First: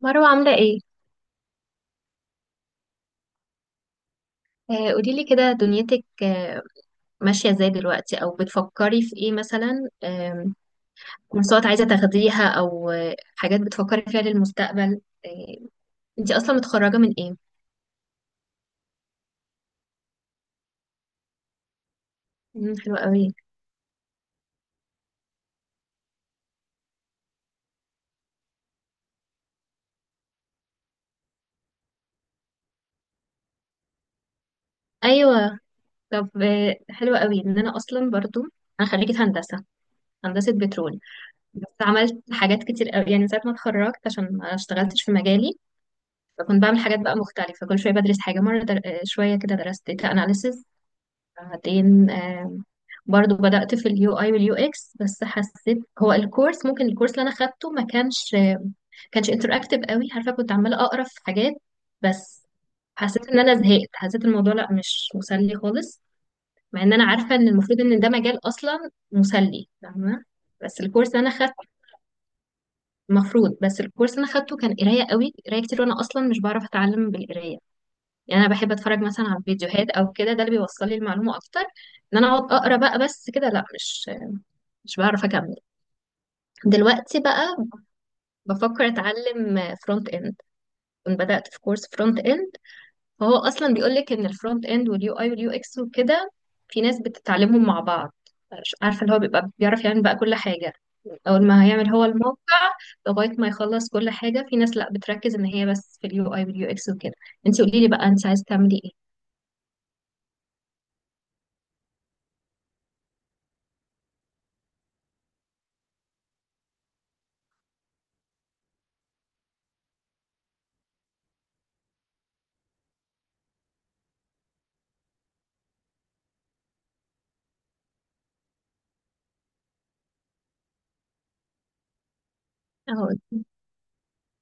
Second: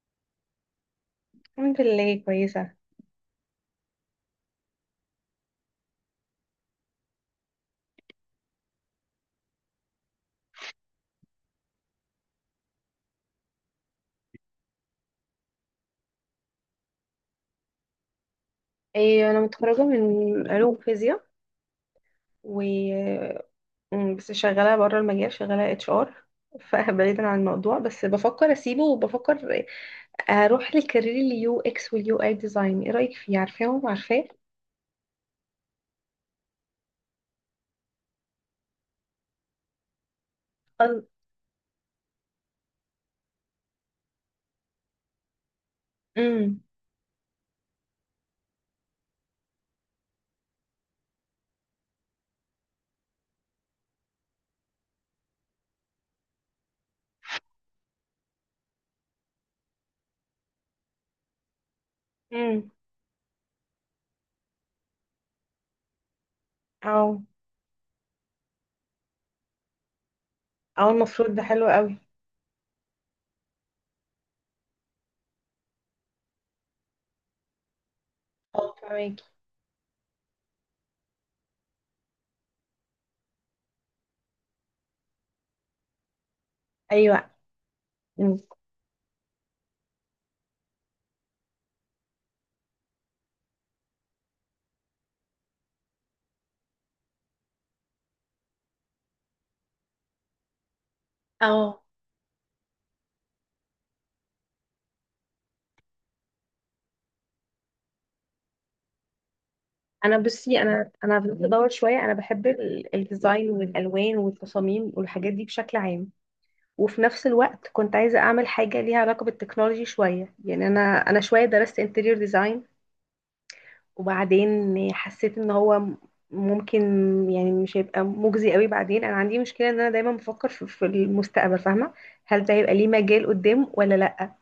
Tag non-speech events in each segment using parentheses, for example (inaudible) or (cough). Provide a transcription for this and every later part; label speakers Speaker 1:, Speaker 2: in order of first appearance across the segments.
Speaker 1: مروة عاملة ايه؟
Speaker 2: الحمد لله، كويسة.
Speaker 1: آه، قوليلي كده دنيتك. آه، ماشية ازاي دلوقتي او بتفكري في ايه مثلا؟ كورسات عايزة تاخديها او حاجات بتفكري فيها للمستقبل؟ آه، انتي اصلا متخرجة من ايه؟
Speaker 2: إيه، أنا متخرجة من علوم فيزياء
Speaker 1: حلوة
Speaker 2: و
Speaker 1: قوي.
Speaker 2: بس شغالة بره المجال، شغالة اتش ار، فبعيدا (laughs) عن الموضوع، بس بفكر أسيبه، وبفكر أروح للكارير اليو اكس واليو اي ديزاين. إيه رأيك فيه، عارفاهم عارفاه؟
Speaker 1: ايوه، طب حلوة قوي ان انا اصلا برضو، انا خريجة هندسة، هندسة بترول.
Speaker 2: أل-
Speaker 1: بس عملت حاجات كتير قوي يعني من ساعة ما اتخرجت عشان ما اشتغلتش في مجالي.
Speaker 2: أمم.
Speaker 1: فكنت بعمل حاجات بقى مختلفة كل شوية، بدرس حاجة مرة در... آه، شوية كده درست data analysis. بعدين برضو بدأت في اليو اي واليو اكس، بس حسيت هو الكورس، ممكن الكورس اللي انا خدته ما كانش انتراكتيف قوي. عارفه كنت عماله اقرا في حاجات بس.
Speaker 2: أمم.
Speaker 1: حسيت ان انا زهقت، حسيت الموضوع لا مش مسلي خالص، مع ان انا
Speaker 2: أو.
Speaker 1: عارفه ان المفروض ان ده مجال اصلا مسلي فاهمه. بس
Speaker 2: أو
Speaker 1: الكورس اللي انا
Speaker 2: المفروض ده حلو
Speaker 1: خدته،
Speaker 2: قوي.
Speaker 1: المفروض، بس الكورس اللي انا خدته كان قرايه قوي، قرايه كتير، وانا اصلا مش بعرف اتعلم بالقرايه. يعني انا
Speaker 2: أه،
Speaker 1: بحب اتفرج
Speaker 2: فهماكي.
Speaker 1: مثلا على فيديوهات او كده، ده اللي بيوصل لي المعلومه اكتر. ان انا اقعد اقرا بقى بس كده لا، مش بعرف اكمل. دلوقتي
Speaker 2: أيوه.
Speaker 1: بقى
Speaker 2: أمم.
Speaker 1: بفكر اتعلم فرونت اند. كنت بدات في كورس فرونت اند. فهو اصلا بيقول لك ان الفرونت اند واليو اي واليو اكس وكده، في ناس بتتعلمهم مع بعض، مش عارفه اللي هو بيبقى بيعرف يعمل بقى كل حاجه، اول ما
Speaker 2: اه،
Speaker 1: هيعمل هو الموقع لغايه ما يخلص كل حاجه. في ناس لا بتركز ان هي بس في اليو اي واليو اكس وكده. انت قولي لي بقى انت عايزه تعملي ايه.
Speaker 2: انا بصي انا بدات ادور شويه، انا بحب الديزاين والالوان والتصاميم والحاجات دي بشكل عام، وفي نفس الوقت كنت عايزة أعمل حاجة ليها علاقة بالتكنولوجي شوية. يعني أنا شوية درست انتريور ديزاين، وبعدين حسيت إن هو ممكن يعني مش هيبقى مجزي قوي. بعدين أنا عندي مشكلة إن أنا دايما بفكر في المستقبل، فاهمة، هل ده هيبقى ليه
Speaker 1: اهو.
Speaker 2: مجال قدام ولا لأ.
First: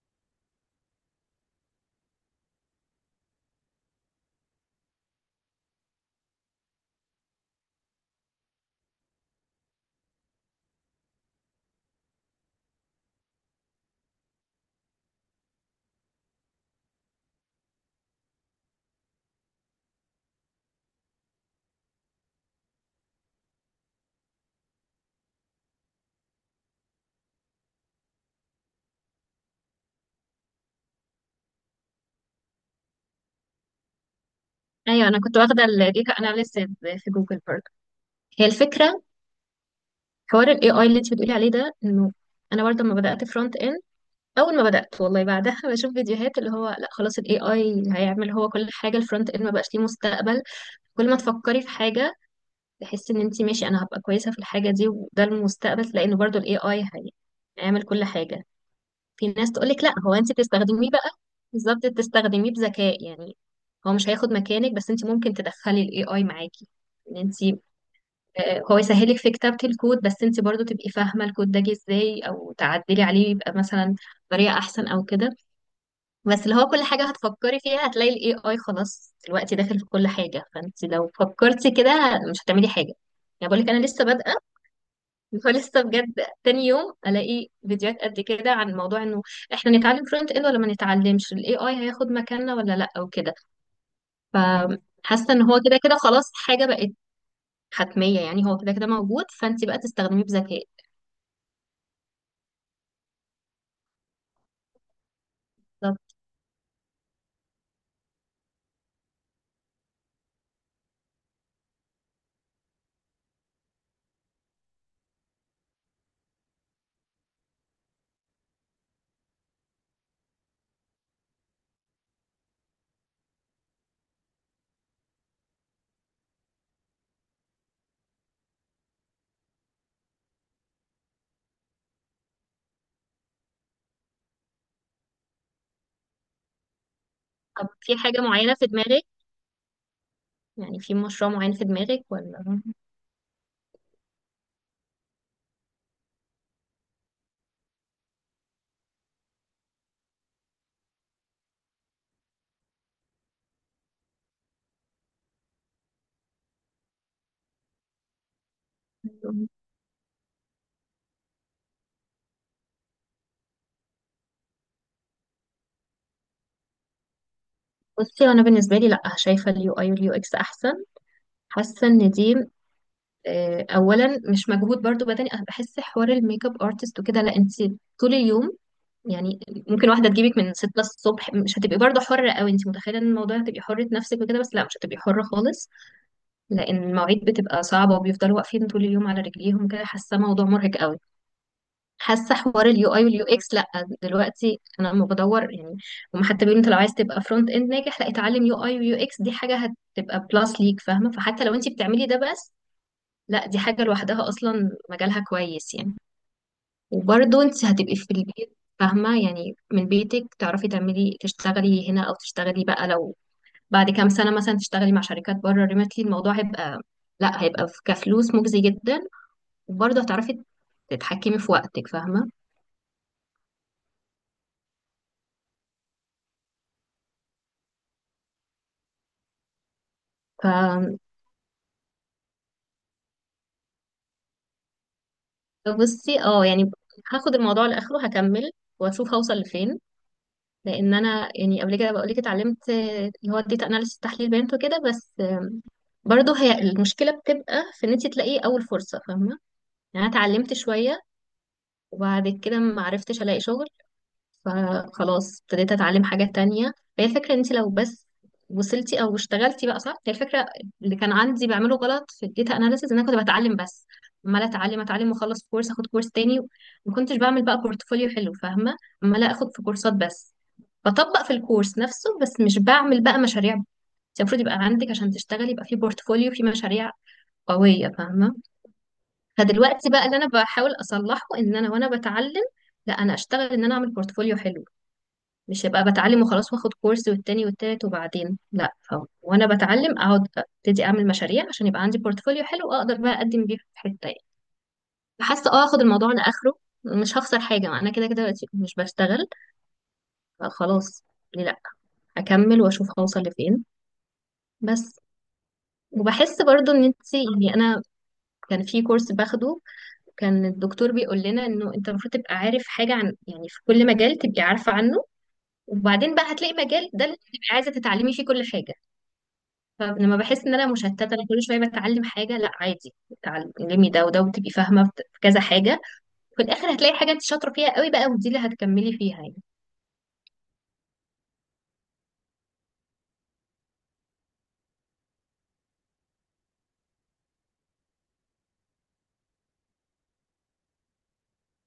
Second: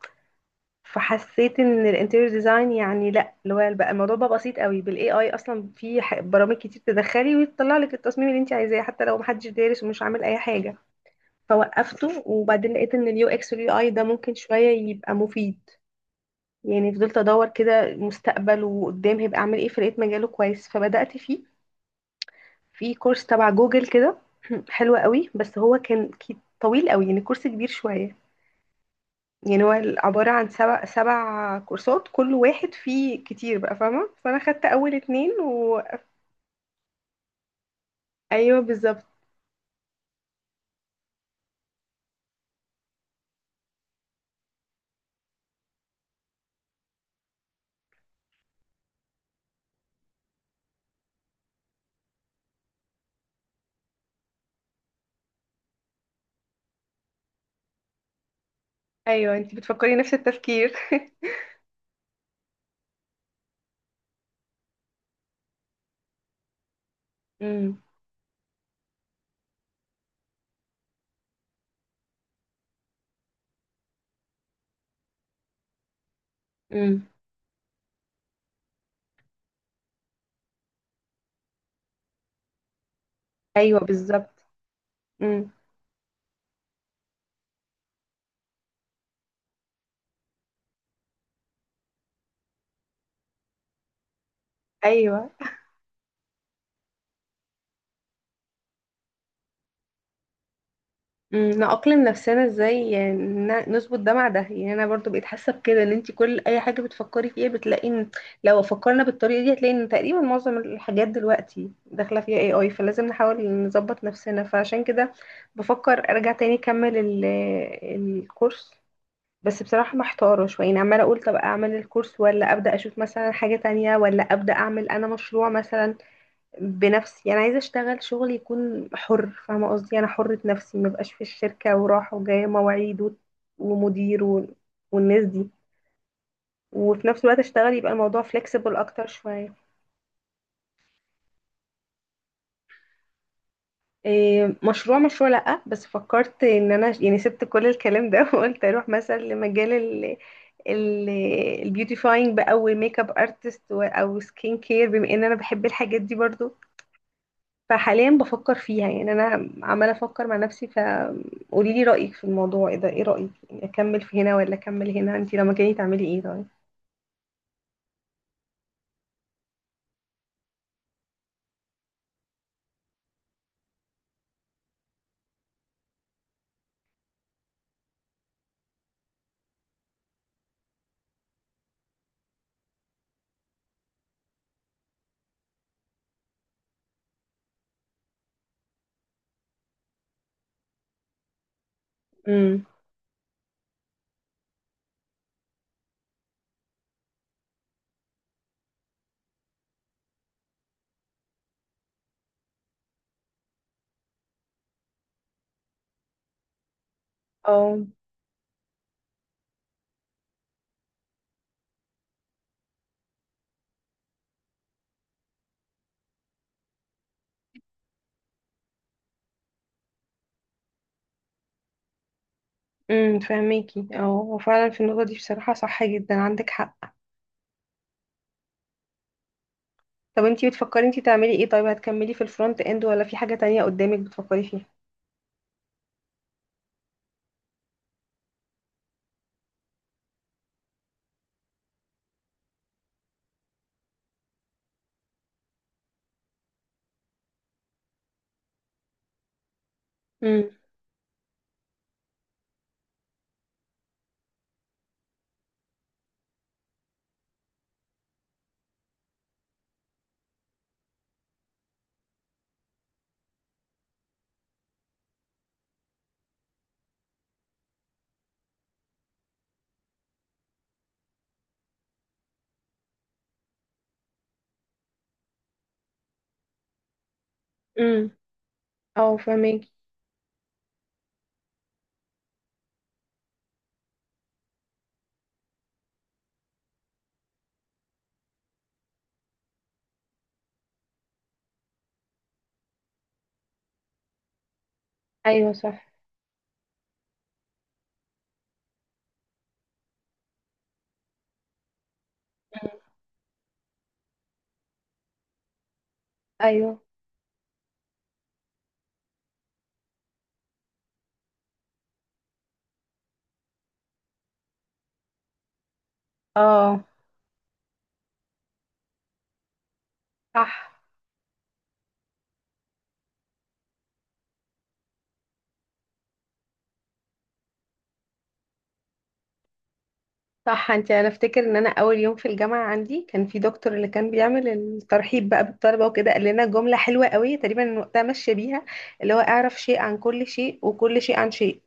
Speaker 2: فحسيت إن الانتريور ديزاين يعني لأ، اللي هو بقى الموضوع بقى بسيط قوي بالاي اي، أصلا في برامج كتير تدخلي وتطلع لك التصميم اللي أنت عايزاه، حتى لو محدش دارس ومش عامل أي حاجة. فوقفته، وبعدين لقيت ان اليو اكس واليو اي ده ممكن شويه يبقى مفيد. يعني فضلت ادور كده، مستقبل وقدام هيبقى اعمل ايه، فلقيت مجاله كويس فبدات فيه، في كورس تبع جوجل كده. (clears throat) حلو قوي، بس هو كان طويل قوي، يعني كورس كبير شويه. يعني هو عباره عن سبع كورسات، كل واحد فيه كتير بقى، فاهمه، فانا خدت اول
Speaker 1: ايوه، انا كنت
Speaker 2: اتنين
Speaker 1: واخده الديتا اناليسيز في جوجل برضه. هي
Speaker 2: ايوه
Speaker 1: الفكره،
Speaker 2: بالظبط.
Speaker 1: حوار الاي اي اللي انت بتقولي عليه ده، انه انا برضه لما بدات فرونت اند، اول ما بدات والله بعدها بشوف فيديوهات اللي هو لا خلاص الاي اي هيعمل هو كل حاجه، الفرونت اند ما بقاش ليه مستقبل. كل ما تفكري في حاجه، تحسي ان انت ماشي، انا هبقى كويسه في الحاجه دي وده المستقبل، تلاقي انه برضه الاي اي هيعمل كل حاجه. في
Speaker 2: ايوه،
Speaker 1: ناس
Speaker 2: انتي
Speaker 1: تقولك لا،
Speaker 2: بتفكري نفس
Speaker 1: هو انت
Speaker 2: التفكير. (laughs)
Speaker 1: بتستخدميه بقى. بالظبط، تستخدميه بذكاء يعني. هو مش هياخد مكانك، بس انت ممكن تدخلي الاي اي معاكي، ان انت
Speaker 2: امم.
Speaker 1: هو يسهلك في كتابة الكود، بس انت برضو تبقي فاهمة الكود ده جه ازاي او تعدلي عليه يبقى مثلا بطريقة احسن او كده. بس اللي هو كل حاجة
Speaker 2: امم.
Speaker 1: هتفكري فيها هتلاقي الاي اي خلاص دلوقتي داخل في كل حاجة، فانت لو فكرتي كده مش هتعملي حاجة. يعني بقول لك
Speaker 2: ايوه
Speaker 1: انا لسه
Speaker 2: بالظبط.
Speaker 1: بادئة،
Speaker 2: امم.
Speaker 1: فلسه بجد تاني يوم الاقي فيديوهات قد كده عن موضوع انه احنا نتعلم فرونت اند ولا ما نتعلمش، الاي اي هياخد مكاننا ولا لا او كده.
Speaker 2: ايوه.
Speaker 1: فحاسة ان هو كده كده خلاص حاجة بقت حتمية، يعني هو كده كده موجود، فانت بقى تستخدميه بذكاء.
Speaker 2: مم، نأقلم نفسنا ازاي يعني، نظبط ده مع ده. يعني انا برضو بقيت حاسه بكده، ان
Speaker 1: طب
Speaker 2: انت كل اي حاجه بتفكري فيها بتلاقي ان لو فكرنا بالطريقه دي، هتلاقي ان تقريبا معظم الحاجات دلوقتي داخله فيها اي اي، فلازم نحاول نظبط نفسنا. فعشان كده بفكر ارجع تاني اكمل الكورس. بس بصراحه محتاره شويه، يعني عماله اقول طب اعمل الكورس، ولا ابدا اشوف مثلا حاجه تانية، ولا ابدا اعمل انا مشروع مثلا بنفسي. انا عايزه اشتغل شغل يكون حر، فاهمه قصدي، انا حره نفسي ما بقاش في الشركه، وراحه وجايه، مواعيد ومدير والناس دي. وفي نفس الوقت
Speaker 1: طب
Speaker 2: اشتغل، يبقى
Speaker 1: في حاجة
Speaker 2: الموضوع
Speaker 1: معينة
Speaker 2: flexible
Speaker 1: في دماغك؟
Speaker 2: اكتر شويه.
Speaker 1: يعني في مشروع معين في دماغك ولا؟
Speaker 2: إيه، مشروع؟ مشروع لا، بس فكرت ان انا يعني سبت كل الكلام ده (laughs) وقلت اروح مثلا لمجال ال البيوتيفاينج بقى، والميك اب ارتست او سكين كير، بما ان انا بحب الحاجات دي برضو، فحاليا بفكر فيها. يعني انا عماله افكر مع نفسي، فقولي لي رايك في الموضوع ايه، ده ايه رايك، يعني اكمل في هنا ولا اكمل هنا، انت لما كاني تعملي ايه طيب؟
Speaker 1: بصي، انا بالنسبه لي لا، شايفه اليو اي واليو اكس احسن. حاسه ان دي اولا مش مجهود برضو بدني. انا بحس حوار الميك اب ارتست وكده لا، انت طول اليوم يعني، ممكن واحده تجيبك من 6 الصبح، مش هتبقي برضو حره قوي. انت متخيله ان الموضوع هتبقي حره نفسك وكده، بس لا مش هتبقي حره خالص، لان المواعيد بتبقى صعبه وبيفضلوا واقفين طول اليوم على رجليهم كده. حاسه موضوع مرهق قوي. حاسه
Speaker 2: امم.
Speaker 1: حوار اليو اي واليو اكس لا، دلوقتي انا لما بدور يعني، هم حتى بيقولوا انت لو عايز تبقى فرونت اند ناجح لا، اتعلم يو اي ويو اكس، دي حاجه هتبقى بلس ليك فاهمه. فحتى لو انت بتعملي ده بس، لا دي حاجه لوحدها اصلا مجالها كويس يعني. وبرضه انت
Speaker 2: اه.
Speaker 1: هتبقي في البيت فاهمه، يعني من بيتك تعرفي تعملي، تشتغلي هنا او تشتغلي بقى لو بعد كام سنه مثلا تشتغلي مع شركات بره ريموتلي، الموضوع هيبقى لا هيبقى كفلوس مجزي جدا. وبرضه هتعرفي تتحكمي في وقتك فاهمه.
Speaker 2: امم، فهميكي. اه، هو فعلا في النقطه دي بصراحه صح جدا، عندك حق. طب انت
Speaker 1: ف
Speaker 2: بتفكري انت تعملي ايه طيب، هتكملي في الفرونت اند ولا في حاجه تانية قدامك بتفكري فيها؟
Speaker 1: بصي، اه يعني هاخد الموضوع لاخره، هكمل واشوف هوصل لفين. لان انا يعني قبل كده بقول لك اتعلمت اللي هو الداتا اناليسيس تحليل بيانات وكده، بس برضه هي المشكله بتبقى في ان انت تلاقي اول فرصه فاهمه. يعني انا
Speaker 2: امم.
Speaker 1: اتعلمت شويه، وبعد كده ما عرفتش الاقي شغل، فخلاص ابتديت اتعلم حاجة تانية. هي الفكرة ان انت لو بس وصلتي او اشتغلتي بقى صح، هي الفكرة. اللي كان عندي بعمله غلط في الداتا اناليسيز ان انا كنت بتعلم بس، عمالة اتعلم اتعلم، واخلص كورس اخد كورس تاني، ما كنتش بعمل بقى بورتفوليو حلو فاهمة. عمالة اخد في كورسات بس، بطبق في الكورس نفسه، بس مش بعمل بقى مشاريع. انت المفروض يبقى عندك عشان تشتغلي، يبقى في بورتفوليو، في مشاريع قوية
Speaker 2: امم.
Speaker 1: فاهمة.
Speaker 2: اه فهميكي.
Speaker 1: فدلوقتي بقى اللي انا بحاول اصلحه، ان انا وانا بتعلم لا، انا اشتغل، ان انا اعمل بورتفوليو حلو. مش هبقى بتعلم وخلاص، واخد كورس والتاني والتالت وبعدين لا. وانا بتعلم اقعد ابتدي اعمل مشاريع عشان يبقى عندي بورتفوليو حلو، اقدر بقى اقدم بيه في حته يعني. حاسه
Speaker 2: ايوه
Speaker 1: اه، اخد
Speaker 2: صح.
Speaker 1: الموضوع لاخره، مش هخسر حاجه، ما انا كده كده دلوقتي مش بشتغل. فخلاص، ليه لا؟ اكمل واشوف هوصل لفين بس. وبحس برضو
Speaker 2: ايوه.
Speaker 1: ان انت يعني، انا كان في كورس باخده، كان الدكتور بيقول لنا انه انت المفروض تبقى عارف حاجه عن، يعني في كل مجال تبقي عارفه عنه، وبعدين بقى هتلاقي
Speaker 2: اه
Speaker 1: مجال ده اللي تبقي عايزه تتعلمي فيه كل حاجه. فلما بحس
Speaker 2: صح.
Speaker 1: ان انا مشتته، انا كل شويه بتعلم حاجه، لا عادي اتعلمي ده وده وتبقي فاهمه في كذا حاجه، في الاخر هتلاقي حاجه انت شاطره فيها قوي بقى، ودي اللي هتكملي فيها يعني.
Speaker 2: صح، انت، انا افتكر ان انا اول يوم في الجامعه عندي، كان في دكتور اللي كان بيعمل الترحيب بقى بالطلبه وكده، قال لنا جمله حلوه قوي تقريبا وقتها، ماشيه بيها، اللي هو اعرف شيء عن كل شيء، وكل شيء عن شيء.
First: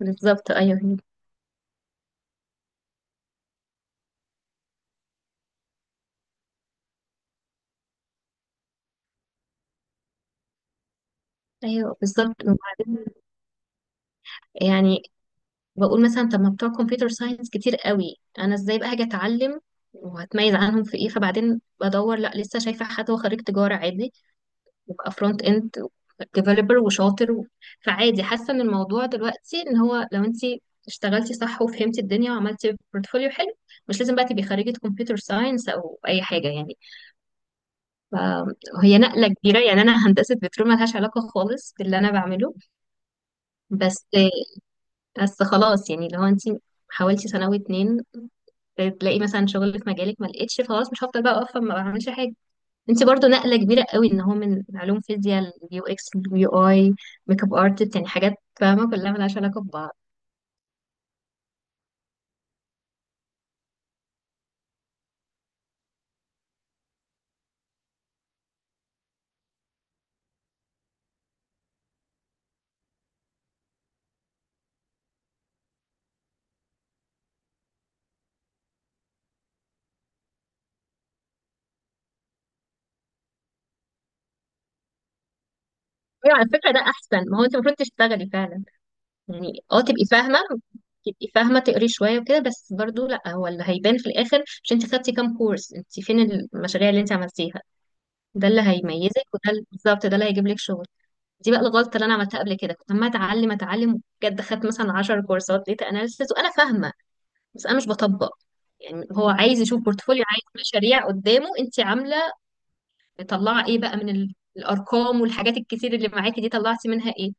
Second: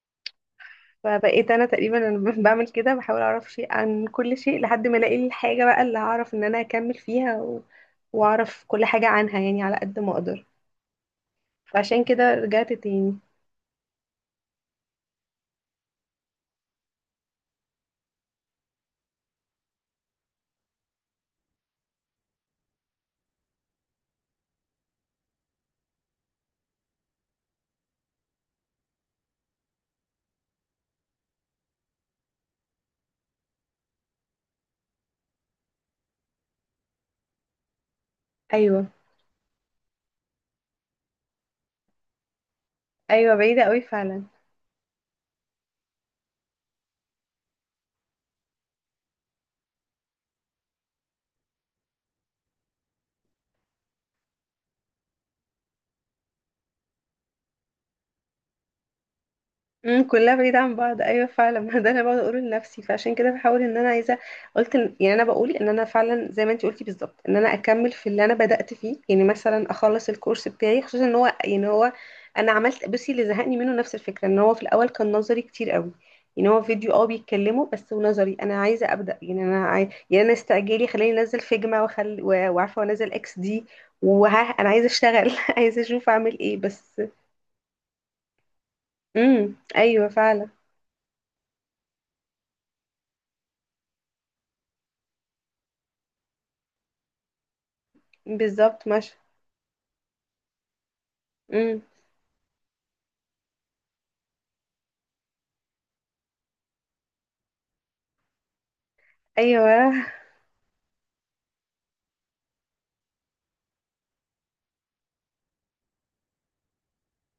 Speaker 1: بالظبط ايوه.
Speaker 2: فبقيت انا تقريبا انا (laughs) بعمل كده، بحاول اعرف شيء عن كل شيء لحد ما الاقي الحاجه بقى اللي هعرف ان انا اكمل فيها واعرف كل حاجه عنها، يعني على قد ما اقدر.
Speaker 1: ايوه
Speaker 2: فعشان كده
Speaker 1: بالظبط.
Speaker 2: رجعت
Speaker 1: وبعدين
Speaker 2: تاني.
Speaker 1: يعني بقول مثلا طب ما بتوع كمبيوتر ساينس كتير قوي، انا ازاي بقى هاجي اتعلم وهتميز عنهم في ايه؟ فبعدين بدور لا، لسه شايفه حد هو خريج تجاره عادي وابقى فرونت اند ديفلوبر وشاطر و... فعادي. حاسه ان الموضوع دلوقتي ان هو لو انت اشتغلتي صح وفهمتي الدنيا وعملتي بورتفوليو حلو، مش لازم بقى تبقي خريجه كمبيوتر ساينس او اي حاجه يعني.
Speaker 2: ايوه.
Speaker 1: فهي نقله كبيره يعني، انا (laughs) هندسه بترول ملهاش علاقه خالص باللي انا بعمله.
Speaker 2: ايوه، بعيده قوي
Speaker 1: بس
Speaker 2: فعلا.
Speaker 1: بس خلاص يعني، لو انت حاولتي سنه واتنين تلاقي مثلا شغل في مجالك، ما لقيتش، خلاص مش هفضل بقى واقفه ما بعملش حاجه. انت برضو نقلة كبيرة قوي ان هو من علوم فيزياء، اليو اكس اليو اي، ميك اب ارتست، يعني حاجات فاهمة كلها ملهاش علاقة ببعض.
Speaker 2: امم، كلها بعيدة عن بعض، ايوه فعلا. (laughs) ما ده انا بقعد اقوله لنفسي، فعشان كده بحاول ان انا عايزة، يعني انا بقول ان انا فعلا زي ما انت قلتي بالظبط، ان انا اكمل في اللي انا بدأت فيه. يعني مثلا اخلص الكورس بتاعي، خصوصا ان هو يعني هو، انا عملت، بصي، اللي زهقني منه نفس الفكرة ان هو في الاول كان نظري كتير قوي. يعني هو فيديو اه بيتكلموا بس ونظري، انا عايزة ابدأ، يعني انا يعني انا استعجالي خليني انزل فيجما وعارفة، وانزل اكس دي، وها انا عايزة اشتغل (laughs) عايزة اشوف اعمل
Speaker 1: يعني على
Speaker 2: ايه
Speaker 1: فكرة ده
Speaker 2: بس.
Speaker 1: احسن، ما هو انت المفروض تشتغلي فعلا
Speaker 2: امم،
Speaker 1: يعني. اه تبقي
Speaker 2: ايوه
Speaker 1: فاهمة،
Speaker 2: فعلا.
Speaker 1: تبقي فاهمة، تقري شوية وكده بس، برضو لا، هو اللي هيبان في الاخر مش انت خدتي كام كورس، انت فين المشاريع اللي انت عملتيها. ده اللي
Speaker 2: بالظبط ماشي.
Speaker 1: هيميزك، وده بالظبط ده اللي هيجيب لك شغل. دي بقى
Speaker 2: امم.
Speaker 1: الغلطة اللي انا عملتها قبل كده، كنت عمالة اتعلم اتعلم بجد، خدت مثلا 10 كورسات داتا اناليسيس وانا فاهمة، بس انا مش بطبق. يعني هو عايز يشوف
Speaker 2: ايوه
Speaker 1: بورتفوليو، عايز مشاريع قدامه انت عامله، مطلعه ايه بقى من الارقام والحاجات الكتير اللي معاكي دي، طلعتي منها ايه؟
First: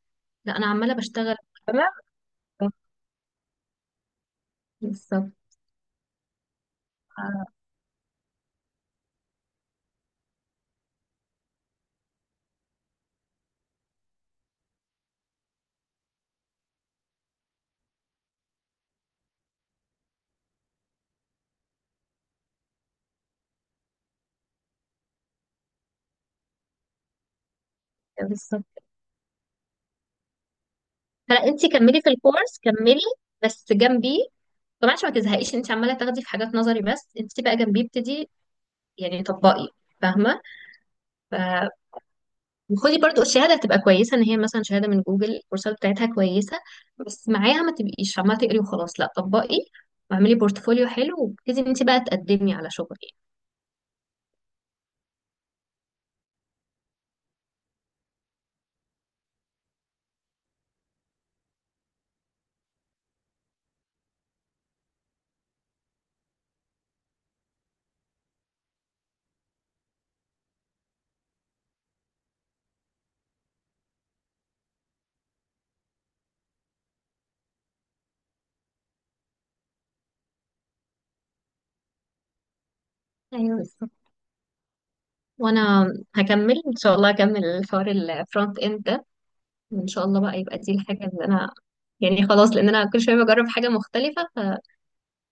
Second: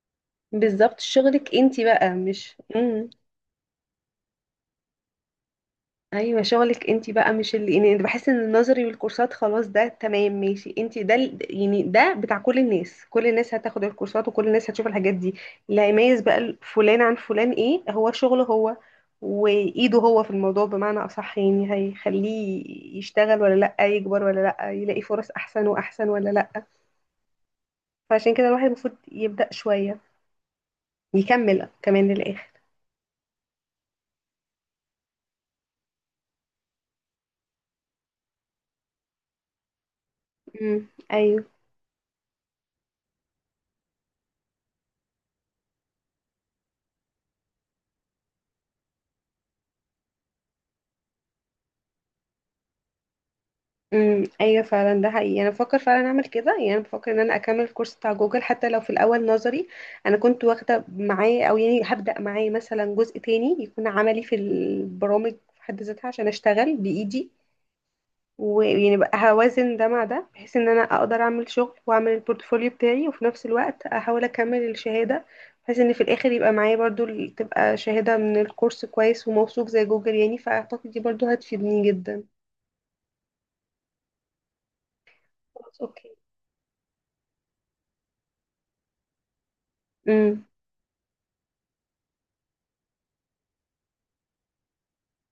Speaker 1: لا انا عماله
Speaker 2: بالظبط.
Speaker 1: بشتغل.
Speaker 2: شغلك انت
Speaker 1: تمام،
Speaker 2: بقى مش، امم.
Speaker 1: بالظبط.
Speaker 2: ايوه، شغلك انت بقى
Speaker 1: آه،
Speaker 2: مش اللي، يعني بحس ان النظري والكورسات خلاص ده تمام ماشي، انت ده يعني ده بتاع كل الناس، كل الناس هتاخد الكورسات وكل الناس هتشوف الحاجات دي. اللي هيميز بقى فلان عن فلان، ايه، هو شغله هو، وايده هو في الموضوع بمعنى اصح، يعني هيخليه يشتغل ولا لا، يكبر ولا لا، يلاقي فرص احسن واحسن ولا لا. فعشان كده الواحد
Speaker 1: بالظبط.
Speaker 2: المفروض يبدأ شوية
Speaker 1: فلا انت
Speaker 2: يكمل
Speaker 1: كملي في
Speaker 2: كمان للاخر.
Speaker 1: الكورس، كملي، بس جنبيه طبعا عشان ما تزهقيش. انت عماله تاخدي في حاجات نظري بس، انت بقى جنبيه ابتدي يعني، طبقي فاهمه.
Speaker 2: امم. ايوه.
Speaker 1: وخدي برضو الشهاده، هتبقى كويسه ان هي مثلا شهاده من جوجل، الكورسات بتاعتها كويسه. بس معاها ما تبقيش عماله تقري وخلاص، لا طبقي واعملي بورتفوليو حلو، وابتدي انت بقى تقدمي على شغل.
Speaker 2: امم، ايوه فعلا، ده حقيقي، انا بفكر فعلا اعمل كده. يعني انا بفكر ان انا اكمل الكورس بتاع جوجل، حتى لو في الاول نظري انا كنت واخده معاه، او يعني هبدا معاه مثلا جزء تاني يكون عملي في البرامج في حد ذاتها، عشان اشتغل بايدي. ويعني بقى هوازن ده مع ده، بحيث ان انا اقدر اعمل شغل واعمل البورتفوليو بتاعي، وفي نفس الوقت احاول اكمل الشهاده، بحيث ان في الاخر يبقى معايا برضو تبقى شهاده من الكورس كويس وموثوق زي جوجل، يعني فاعتقد دي برضو هتفيدني جدا.
Speaker 1: يعني ايوه، بالظبط.
Speaker 2: خلاص،
Speaker 1: وانا
Speaker 2: اوكي.
Speaker 1: هكمل ان شاء الله، هكمل الحوار الفرونت اند ده، وان شاء الله بقى
Speaker 2: امم.
Speaker 1: يبقى دي الحاجه اللي انا يعني خلاص، لان انا كل شويه بجرب حاجه مختلفه.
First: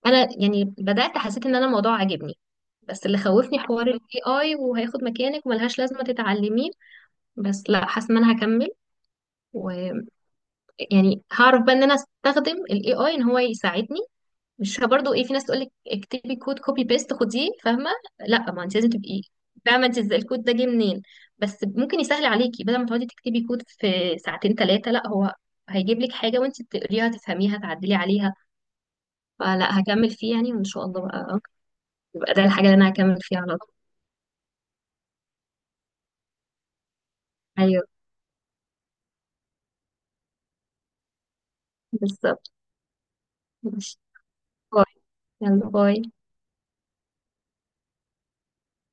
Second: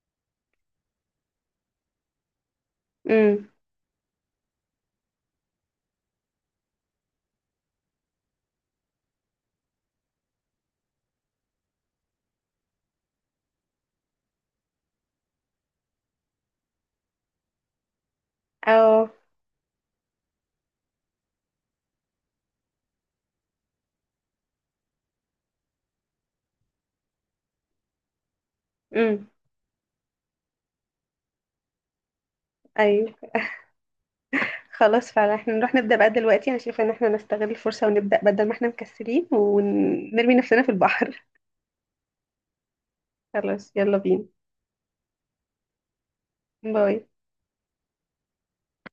Speaker 1: فانا يعني بدات حسيت ان انا الموضوع عاجبني، بس اللي
Speaker 2: امم.
Speaker 1: خوفني حوار الاي اي وهياخد مكانك وملهاش لازمه تتعلميه. بس لا، حاسه ان انا هكمل، و يعني هعرف بقى ان انا استخدم الاي اي ان هو يساعدني، مش برضو ايه، في ناس تقول لك اكتبي كود كوبي بيست خديه فاهمه، لا ما انت لازم
Speaker 2: اه.
Speaker 1: تبقي فاهمه انت ازاي الكود ده جه منين، بس ممكن يسهل عليكي بدل ما تقعدي تكتبي كود في ساعتين ثلاثه، لا هو هيجيب لك حاجه وانت بتقريها تفهميها تعدلي عليها.
Speaker 2: امم.
Speaker 1: فلا هكمل فيه يعني، وان شاء الله بقى يبقى ده الحاجه اللي انا
Speaker 2: ايوه.
Speaker 1: هكمل فيها على طول.
Speaker 2: خلاص فعلا، احنا نروح نبدأ بقى دلوقتي، انا شايفه ان احنا نستغل
Speaker 1: ايوه،
Speaker 2: الفرصة ونبدأ، بدل ما احنا مكسلين، ونرمي نفسنا في البحر.
Speaker 1: بالظبط.
Speaker 2: (laughs) خلاص، يلا
Speaker 1: ماشي.
Speaker 2: بينا.
Speaker 1: باي. يلا باي.
Speaker 2: باي.